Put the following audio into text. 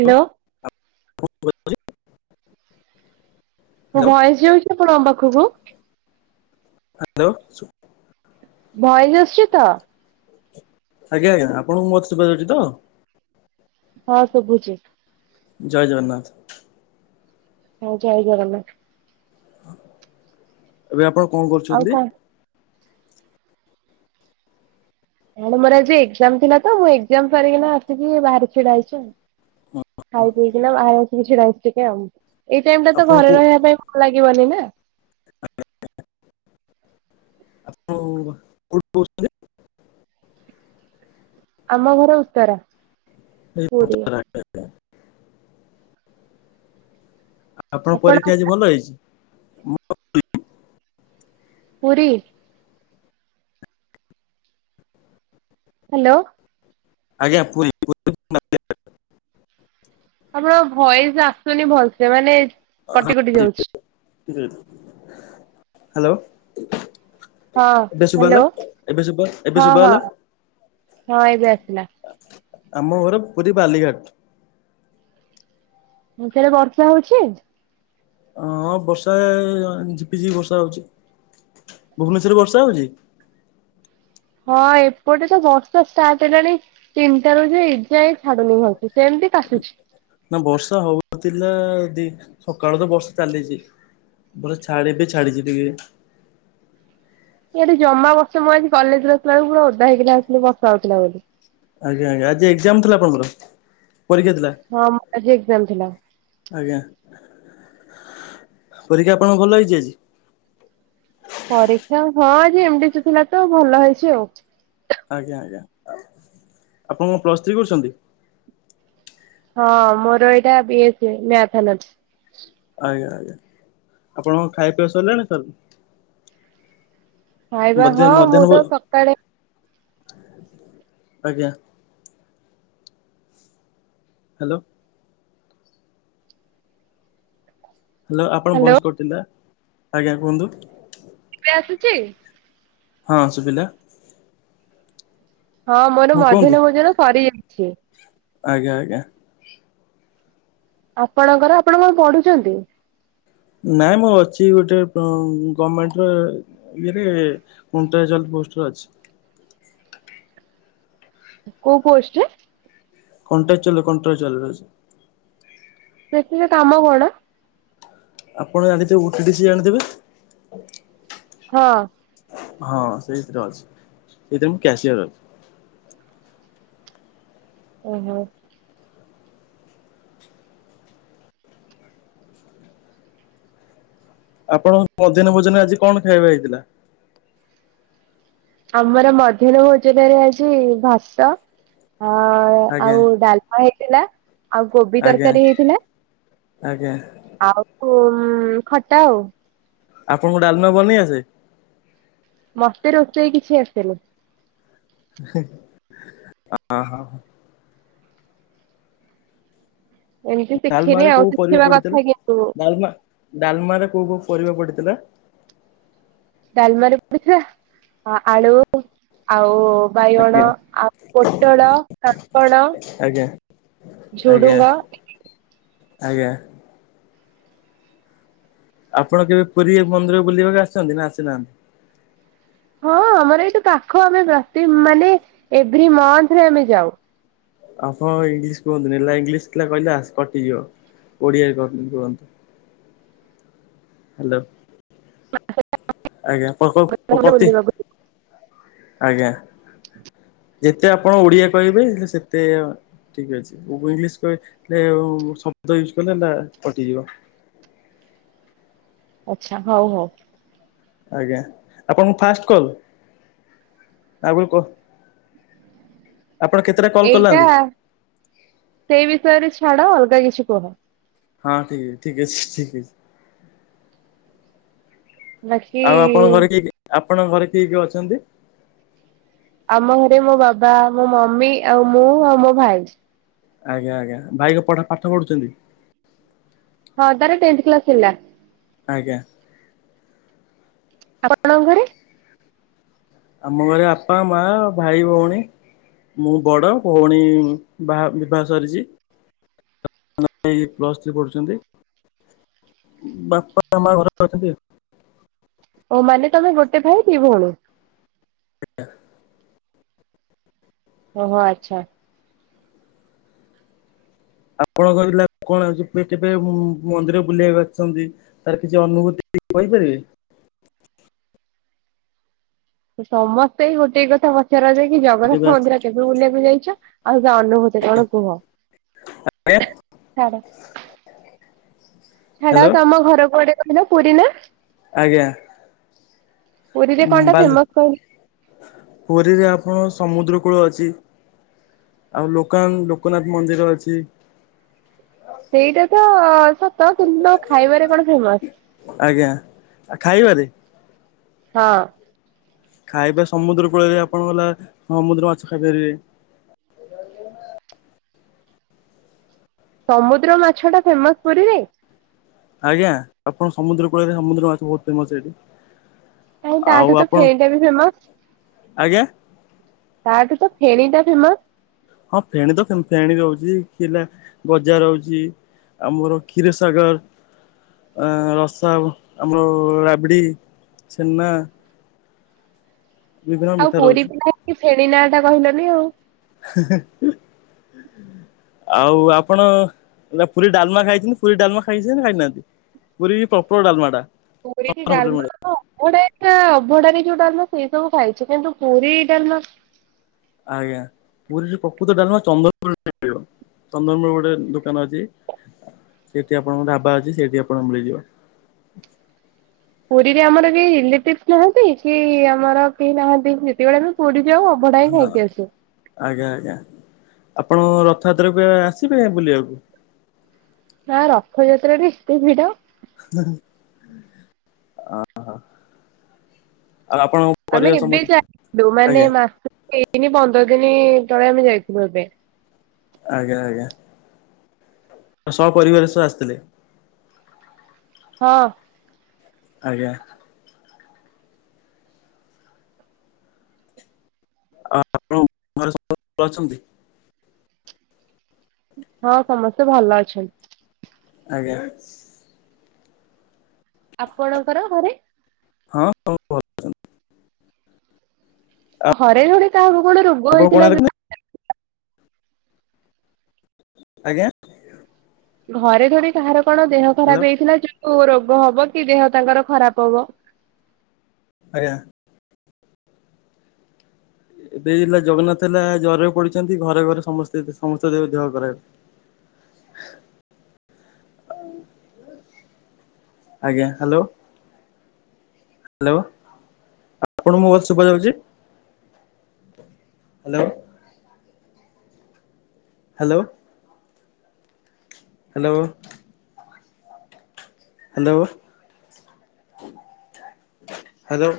Hello. ଆ [unintelligible] ମୋ voice ଯାଉଛି ଆପଣଙ୍କ ପାଖକୁ? ହ୍ୟାଲୋ ଶୁ ଭଏସ ଆସୁଛି ତ? ଆଜ୍ଞା ଆଜ୍ଞା ଆପଣଙ୍କୁ ମୋ କଥା ଶୁଭା ଯାଉଛି ତ? ହଁ ଶୁଭୁଛି। ଜୟ ଜଗନ୍ନାଥ। ହଁ ଜୟ ଜଗନ୍ନାଥ। ଏବେ ଆପଣ କଣ ଆଉ କରୁଛନ୍ତି? କଣ ମୋର ଆଜି ଏକ୍ସାମ ଥିଲା ତ ମୁଁ ଏକ୍ସାମ ସାରିକିନା ଆସିକି ବାହାରି ଛିଡା ହେଇଛି ଆଉ ଖାଇ ପିଇକିନା ବାହାରେ ଆସିକି ଛିଡା ହେଉଛି ଟିକେ ଏଇ ଟାଇମ ଟା ତ ଆପଣ ଘରେ ରହିବା ପାଇଁ ଭଲ ଲାଗିବନି ନା? ଆଜ୍ଛ ଆପଣ କୋଉଠୁ କହୁଥିଲେ? ଆମ ଘର ଉତ୍ତରା ପୁରୀ। ଆଚ୍ଛା ଆଛା। ଆପଣଙ୍କ ଆପଣ ପରୀକ୍ଷା ଆଜି ଭଲ ହେଇଛି। ପୁରୀ। ହ୍ୟାଲୋ। ଆଜ୍ଞା ପୁରୀ ତମର ଭଏସ ଆସୁନି ଭଲସେ ମାନେ କଟି ହଁ କଟି ଯାଉଛି ହ୍ୟାଲୋ। ହଁ ଏବେ ଶୁଭ ହ୍ୟାଲୋ ଗଲା ଏବେ ସୁୁଭା ଗଲା ଏବେ ହଁ ସୁୁଭା ହଁ ଗଲା। ହଁ ଏବେ ଆସିଲା ଆମ ଘର ପୁରୀ ବାଲିଘାଟ। ମୁଁ କହିଲି ସେରେ ବର୍ଷା ହଉଛି। ହଁ ବର୍ଷା ଝିପିଝିପି ବର୍ଷା ହଉଛି ଭୁବନେଶ୍ଵରରେ ବର୍ଷା ହଉଛି? ହଁ ଏପଟେ ତ ବର୍ଷା ଷ୍ଟାର୍ଟ ହେଲାଣି? ତିନିଟାରୁ ଯେ ଏଯାଏ ଛାଡୁନି ସେମିତି କାଚୁଛି ନା ବର୍ଷା ହଉଥିଲା ଦି ସକାଳୁ ତ ବର୍ଷା ଚାଲିଚି। ପୁରା ଛାଡିନି ଛାଡିଚି ଟିକେ। ଇଆଡ଼େ ଜମା ବର୍ଷା ମୁଁ ଆଜି କଲେଜରୁ ଆସିଲା ବେଳକୁ ପୁରା ଓଦା ହେଇକି ଆସିଲି ବର୍ଷା ହଉଥିଲା ବୋଲି। ଆଜ୍ଞା, ଆଜ୍ଞା, ଆଜି ଏକ୍ଜାମ ଥିଲା ଆପଣଙ୍କର ପରୀକ୍ଷା ଥିଲା? ହଁ ମୋର ଆଜି ଏକ୍ଜାମ ଥିଲା। ଆଜ୍ଞା, ପରୀକ୍ଷା ଆପଣଙ୍କ ଭଲ ହେଇଚି ଆଜି? ପରୀକ୍ଷା ହଁ ଆଜି ଏମ୍ ଡିସି ଥିଲା ତ ଭଲ ହେଇଛି ଆଉ। ଆଜ୍ଞା, ଆଜ୍ଞା, ଆପଣ କଣ ପ୍ଲସ୍ ଥ୍ରୀ କରୁଛନ୍ତି? ହଁ ମୋର ଏଇଟା B S A math honours. ଆଜ୍ଞା, ଆଜ୍ଞା, ଆପଣଙ୍କ ଖାଇବା ପିଆ ସରିଲାଣି ସାର୍? ଖାଇବା ମଧ୍ୟା ହଁ ମୁଁ ମଧ୍ୟାହ୍ନ ଭୋ ତ ସକାଳେ ଆଜ୍ଞା। ହାଲୋ। ହାଲୋ ଆପଣ ହ୍ୟାଲୋ ଭଏସ କଟିଲା, ଆଜ୍ଞା କୁହନ୍ତୁ? ଏବେ ଆସୁଚି। ହଁ ସୁୁଭିଲା। ହଁ ମୋର ମଧ୍ୟାହ୍ନ ଭୋଜନ ସରିଯାଇଛି। ଆଜ୍ଞା, ଆଜ୍ଞା। ଆପଣଙ୍କର ଆପଣ କଣ ପଢୁଛନ୍ତି? ନାଇଁ ମୁଁ ଅଛି ଗୋଟେ ମ୍ ଗମେଣ୍ଟରେ ଇଏରେ କଣ୍ଟାଏଜନ ପୋଷ୍ଟରେ ଅଛି। କୋଉ ପୋଷ୍ଟରେ? କଣ୍ଟ୍ରାଚୁଆଲରେ, କଣ୍ଟ୍ରାଚୁଆଲରେ ଅଛି। ସେଥିରେ କାମ କଣ? ଆପଣ ଜାଣିଥିବେ ଗୋଟେ ଡିସ୍ ଜାଣିଥିବେ। ହଁ। ହଁ ସେଇଥିରେ ଅଛି ସେଇଥିରେ ମୁଁ କ୍ୟାସିୟର ଅ ଓହୋ। ଆପଣଙ୍କ ମଧ୍ୟାହ୍ନ ଭୋଜନରେ ଆଜି କଣ ଖାଇବା ହେଇଥିଲା? ଆମର ମଧ୍ୟାହ୍ନ ଭୋଜନରେ ଆଜି ଭାତ ଆଁ ଆଜ୍ଞା ଆଉ ଡା ଆଉ ହେଇଥିଲା ଆଉ କୋବି ଆଜ୍ଞା ତରକାରୀ ହେଇଥିଲା। ଆଜ୍ଞା। [unintelligible] ଖଟା ଆଉ। ଆପଣଙ୍କୁ ଡାଲମା ବନେଇ ଆସେ? ମତେ ରୋଷେଇ କିଛି ଆସେନି। ହେ ଅଁ ହଁ। ଏମିତି ଡାଲମା ଶିଖିନି ରେ ଆଉ କୋଉ ପରିବା ଶିଖିବା ପଡିଥିଲା କଥା କିନ୍ତୁ ଡାଲମା ଡାଲମାରେ କୋଉ କୋଉ ପରିବା ପଡିଥିଲା? ଡାଲମାରେ ପଡିଥିଲା ଆ ଆଳୁ ଆଉ ବାଇଗଣ ଆଜ୍ଞା ଆଉ ପୋଟଳ କାଙ୍କଡ଼। ଆଜ୍ଞା। ଆଜ୍ଞା ଝୁଡୁଙ୍ଗ। ଆଜ୍ଞା। ଆପଣ କେବେ ପୁରୀ ମନ୍ଦିରକୁ ବୁଲିବାକୁ ଆସିଚନ୍ତି ନା ଆସିନାହାନ୍ତି? ହଁ ଆମର ଏଇଠୁ ପାଖ ଆମେ ପ୍ରତି ମାନେ ଏଭ୍ରି ମନ୍ଥ୍ ରେ ଆମେ ଯାଉ। ଆପଣ ଇଂଙ୍ଗଲିସ୍ କୁହନ୍ତୁନି ହେଲା ଇଂଙ୍ଗଲିସ୍ ଥିଲା କହିଲେ ଆସ୍ କଟିଯିବ। ଓଡିଆରେ କହନ୍ତି କୁହନ୍ତୁ ହାଲୋ। ଆଜ୍ଞା [unintelligible] ପ୍ରତି ବୁଲିବାକୁ ଆଜ୍ଞା। [inaudible] ଯେତେ ଆପଣ ଓଡିଆ କହିବେ ହେଲେ ସେତେ ଠିକ୍ ଅଛି ଉ ଇଂଙ୍ଗଲିସ୍ କହି ଲେ ଆଉ ଶବ୍ଦ ୟୁଜ୍ କଲେ ନା କଟିଯିବ। ଆଛା ହଉ ହଉ। ଆଜ୍ଞା ଆପଣଙ୍କୁ ଫାଷ୍ଟ କଲ୍ ଆଉ କ ଆପଣ କେତେଟା କଲ୍ ଏଇଟା କଲାନ୍ତି? ସେଇ ବିଷୟରେ ଛାଡ ଅଲଗା କିଛି କୁହ। ହଁ ଠିକ୍ ଠିକ୍ ଅଛି ଠିକି। ବାକି ଆଉ ଆପଣଙ୍କ ଘରେ କିଏ କି ଆପଣଙ୍କ ଘରେ କିଏ କିଏ ଅଛନ୍ତି? ଆମ ଘରେ ମୋ ବାବା, ମୋ ମମି, ଆଉ ମୁଁ ଆଉ ମୋ ଭାଇ। ଆଜ୍ଞା ଆଜ୍ଞା ଭାଇ କଣ ପଢା ପାଠ ପଢୁଛନ୍ତି। ହଁ ତାର ଟେନ୍ଥ କ୍ଲାସ୍ ହେଲା। ଆଜ୍ଞା। ଆପଣଙ୍କ ଘରେ। ଆମ ଘରେ ଆପା, ମା, ଭାଇ, ଭଉଣୀ। ମୁଁ ବଡ ଭଉଣୀ ବା ବିବାହ ସରିଚି। [inaudible] ପ୍ଲସଥ୍ରୀ ପଢ଼ୁଛନ୍ତି ବାପା ମାଆ ଘରେ ଅଛନ୍ତି ଆଉ। ଓ ମାନେ ତମେ ଗୋଟେ ଭାଇ ଦି ଭଉଣୀ। ଆଜ୍ଞା। ଓହୋ ଆଚ୍ଛା। ଆପଣଙ୍କ ଜିଲ୍ଲା କଣ ଯିବେ କେବେ ମନ୍ଦିର ବୁଲିବାକୁ ଆସିଛନ୍ତି। ତାର କିଛି ଅନୁଭୂତି କହିପାରିବେ? ସମସ୍ତେ ଏଇ ଗୋଟେ କଥା ପଚାର ଯାଏ କି ଜଗନ୍ନାଥ କେବେ ଆସି ମନ୍ଦିର କେବେ ବୁଲିବାକୁ ଯାଇଚ ଆଉ ସେ ଅନୁଭୂତି। ସେ କଣ କୁହ ଛାଡ଼। [unintelligible] ଛାଡ ତମ ଘର କୁଆଡେ କହିଲ ପୁରୀ ନା? ଆଜ୍ଞା ପୁରୀ ରେ କଣ ଟା ବାଲି ଫେମସ କହିଲ? ପୁରୀରେ ଆପଣଙ୍କର ସମୁଦ୍ରକୂଳ ଅଛି। ଆଉ ଲୋକାନ ଲୋକନାଥ ମନ୍ଦିର ଅଛି। ସେଇଟା ତ ସତ କିନ୍ତୁ ଖାଇବାରେ କଣ ଫେମସ୍? ଆଜ୍ଞା ଆ ଖାଇବାରେ? ହଁ। ଖାଇବା ସମୁଦ୍ର କୂଳରେ ଆପଣଙ୍କ ହେଲା ସମୁଦ୍ର ମାଛ ଖାଇପାରିବେ। ସମୁଦ୍ର ମାଛଟା ଫେମସ ପୁରୀରେ? ଆଜ୍ଞା ଆପଣ ସମୁଦ୍ର କୂଳରେ ସମୁଦ୍ର ମାଛ ବହୁତ ଫେମସ ସେଇଠି। କାହିଁ ତାଠୁ ତ ଫେଣୀଟା ବି ଫେମସ। ଆଜ୍ଞା ତା ଠୁ ତ ଫେଣି ଟା ଫେମସ। ହଁ ଫେଣୀ ତ ଫେଣୀ ରହୁଛି ଥିଲା ଗଜା ରହୁଚି। ଆମର କ୍ଷୀରସାଗର। ଅଁ ରସା ଆମର ରାବିଡ଼ି ଛେନା ବିଭିନ୍ନ ଆଉ ମିଠା ପୁରୀ ରହୁଛି ପିଲା ହେଇକି ଫେଣୀ ନା ଟା କହିଲନି ଆଉ। ହ [inaudible] ଆଉ ଆପଣ ନା ପୁରୀ, ଡାଲମା ଖାଇଚନ୍ତି ପୁରୀ, ଡାଲମା ଖାଇଚନ୍ତି ନା ଖାଇନାହାନ୍ତି? ପୁରୀ ପ୍ରପର ଡାଲମା ଟା। ପୁରୀ ରେ ବ୍ରହ୍ମପୁରରେ ଡାଲମା ମିଳେ କଣ? କୋଉଟା ଏଟା ଅଭଡାରେ ଯୋଉ ଡାଲମା ସେଇ ସବୁ ଖାଇଚି କିନ୍ତୁ ପୁରୀ ଡାଲମା ଆଜ୍ଞା ପୁରୀ ରେ ପ୍ରକୃତ ଡାଲମା ଚନ୍ଦନ [unintelligible] ଖାଇପାରିବ। ଚନ୍ଦନର ଗୋଟେ ଦୋକାନ ଅଛି ସେଠି ଆପଣଙ୍କ ଢାବା ଅଛି ସେଇଠି ଆପଣଙ୍କୁ ମିଳିଯିବ। ପୁରୀରେ ଆମର କେହି ରିଲେଟିଭସ ନାହାନ୍ତି କି ଆମର କେହି ନାହାନ୍ତି ସେତେବେଳେ ଆମେ ପୁରୀ ଯାଉ ଆଉ ଅଭଡା ବି ଖାଇକି ଆସୁ। ଆଜ୍ଞା ଆଜ୍ଞା ଆପଣ ରଥଯାତ୍ରାକୁ ଆସିବେ ବୁଲିବାକୁ? ନା ରଥଯାତ୍ରାରେ ଏତେ ଭିଡ। ଅ ହ ଆଉ ଆପଣଙ୍କ ଆମେ ପରିବାର ଏବେ ସମସ୍ତେ ଯାଇଥିଲୁ ମାନେ ଆଜ୍ଞା ମାସେ ହେଇନି ପନ୍ଦର ଦିନ ତଳେ ଆମେ ଯାଇଥିଲୁ ଏବେ ଆଜ୍ଞା ଆଜ୍ଞା। ତ ସହ ପରିବାର ସହ ଆସିଥିଲେ। ହଁ। ଆଜ୍ଞା। ଆ ଆପଣଙ୍କ ଘରେ ସବୁ ଭଲ ଅଛନ୍ତି? ହଁ ସମସ୍ତେ ଭଲ ଅଛନ୍ତି। ଆଜ୍ଞା। ଆପଣଙ୍କର ଘରେ? ହଁ ସବୁ ଭଲ ଅଛନ୍ତି। ଘରେ ଘରେ କାହାକୁ କଣ ରୋଗ ଆପଣ ହେଇଥିଲା କୋଣାର୍କ ଯ ଆଜ୍ଞା। ଘରେ ଘରେ କାହାର କଣ ଦେହ ଆଜ୍ଞା। ଖରାପ ହେଇଥିଲା ଯୋଉ ରୋଗ ହବ କି ଦେହ ତାଙ୍କର ଖରାପ ହବ ଆଜ୍ଞା। ଏବେ ହେଲା ଜଗନ୍ନାଥ ହେଲା ଜ୍ଵରରେ ପଡିଛନ୍ତି ଘରେ ଘରେ ସମସ୍ତେ ଏବେ ସମସ୍ତଙ୍କ ଦେହ ଖରାପ। ଆଜ୍ଞା ହ୍ୟାଲୋ। ଆପଣଙ୍କୁ ମୋ କଥା ଶୁଭାଯାଉଛି? Hello hello hello hello hello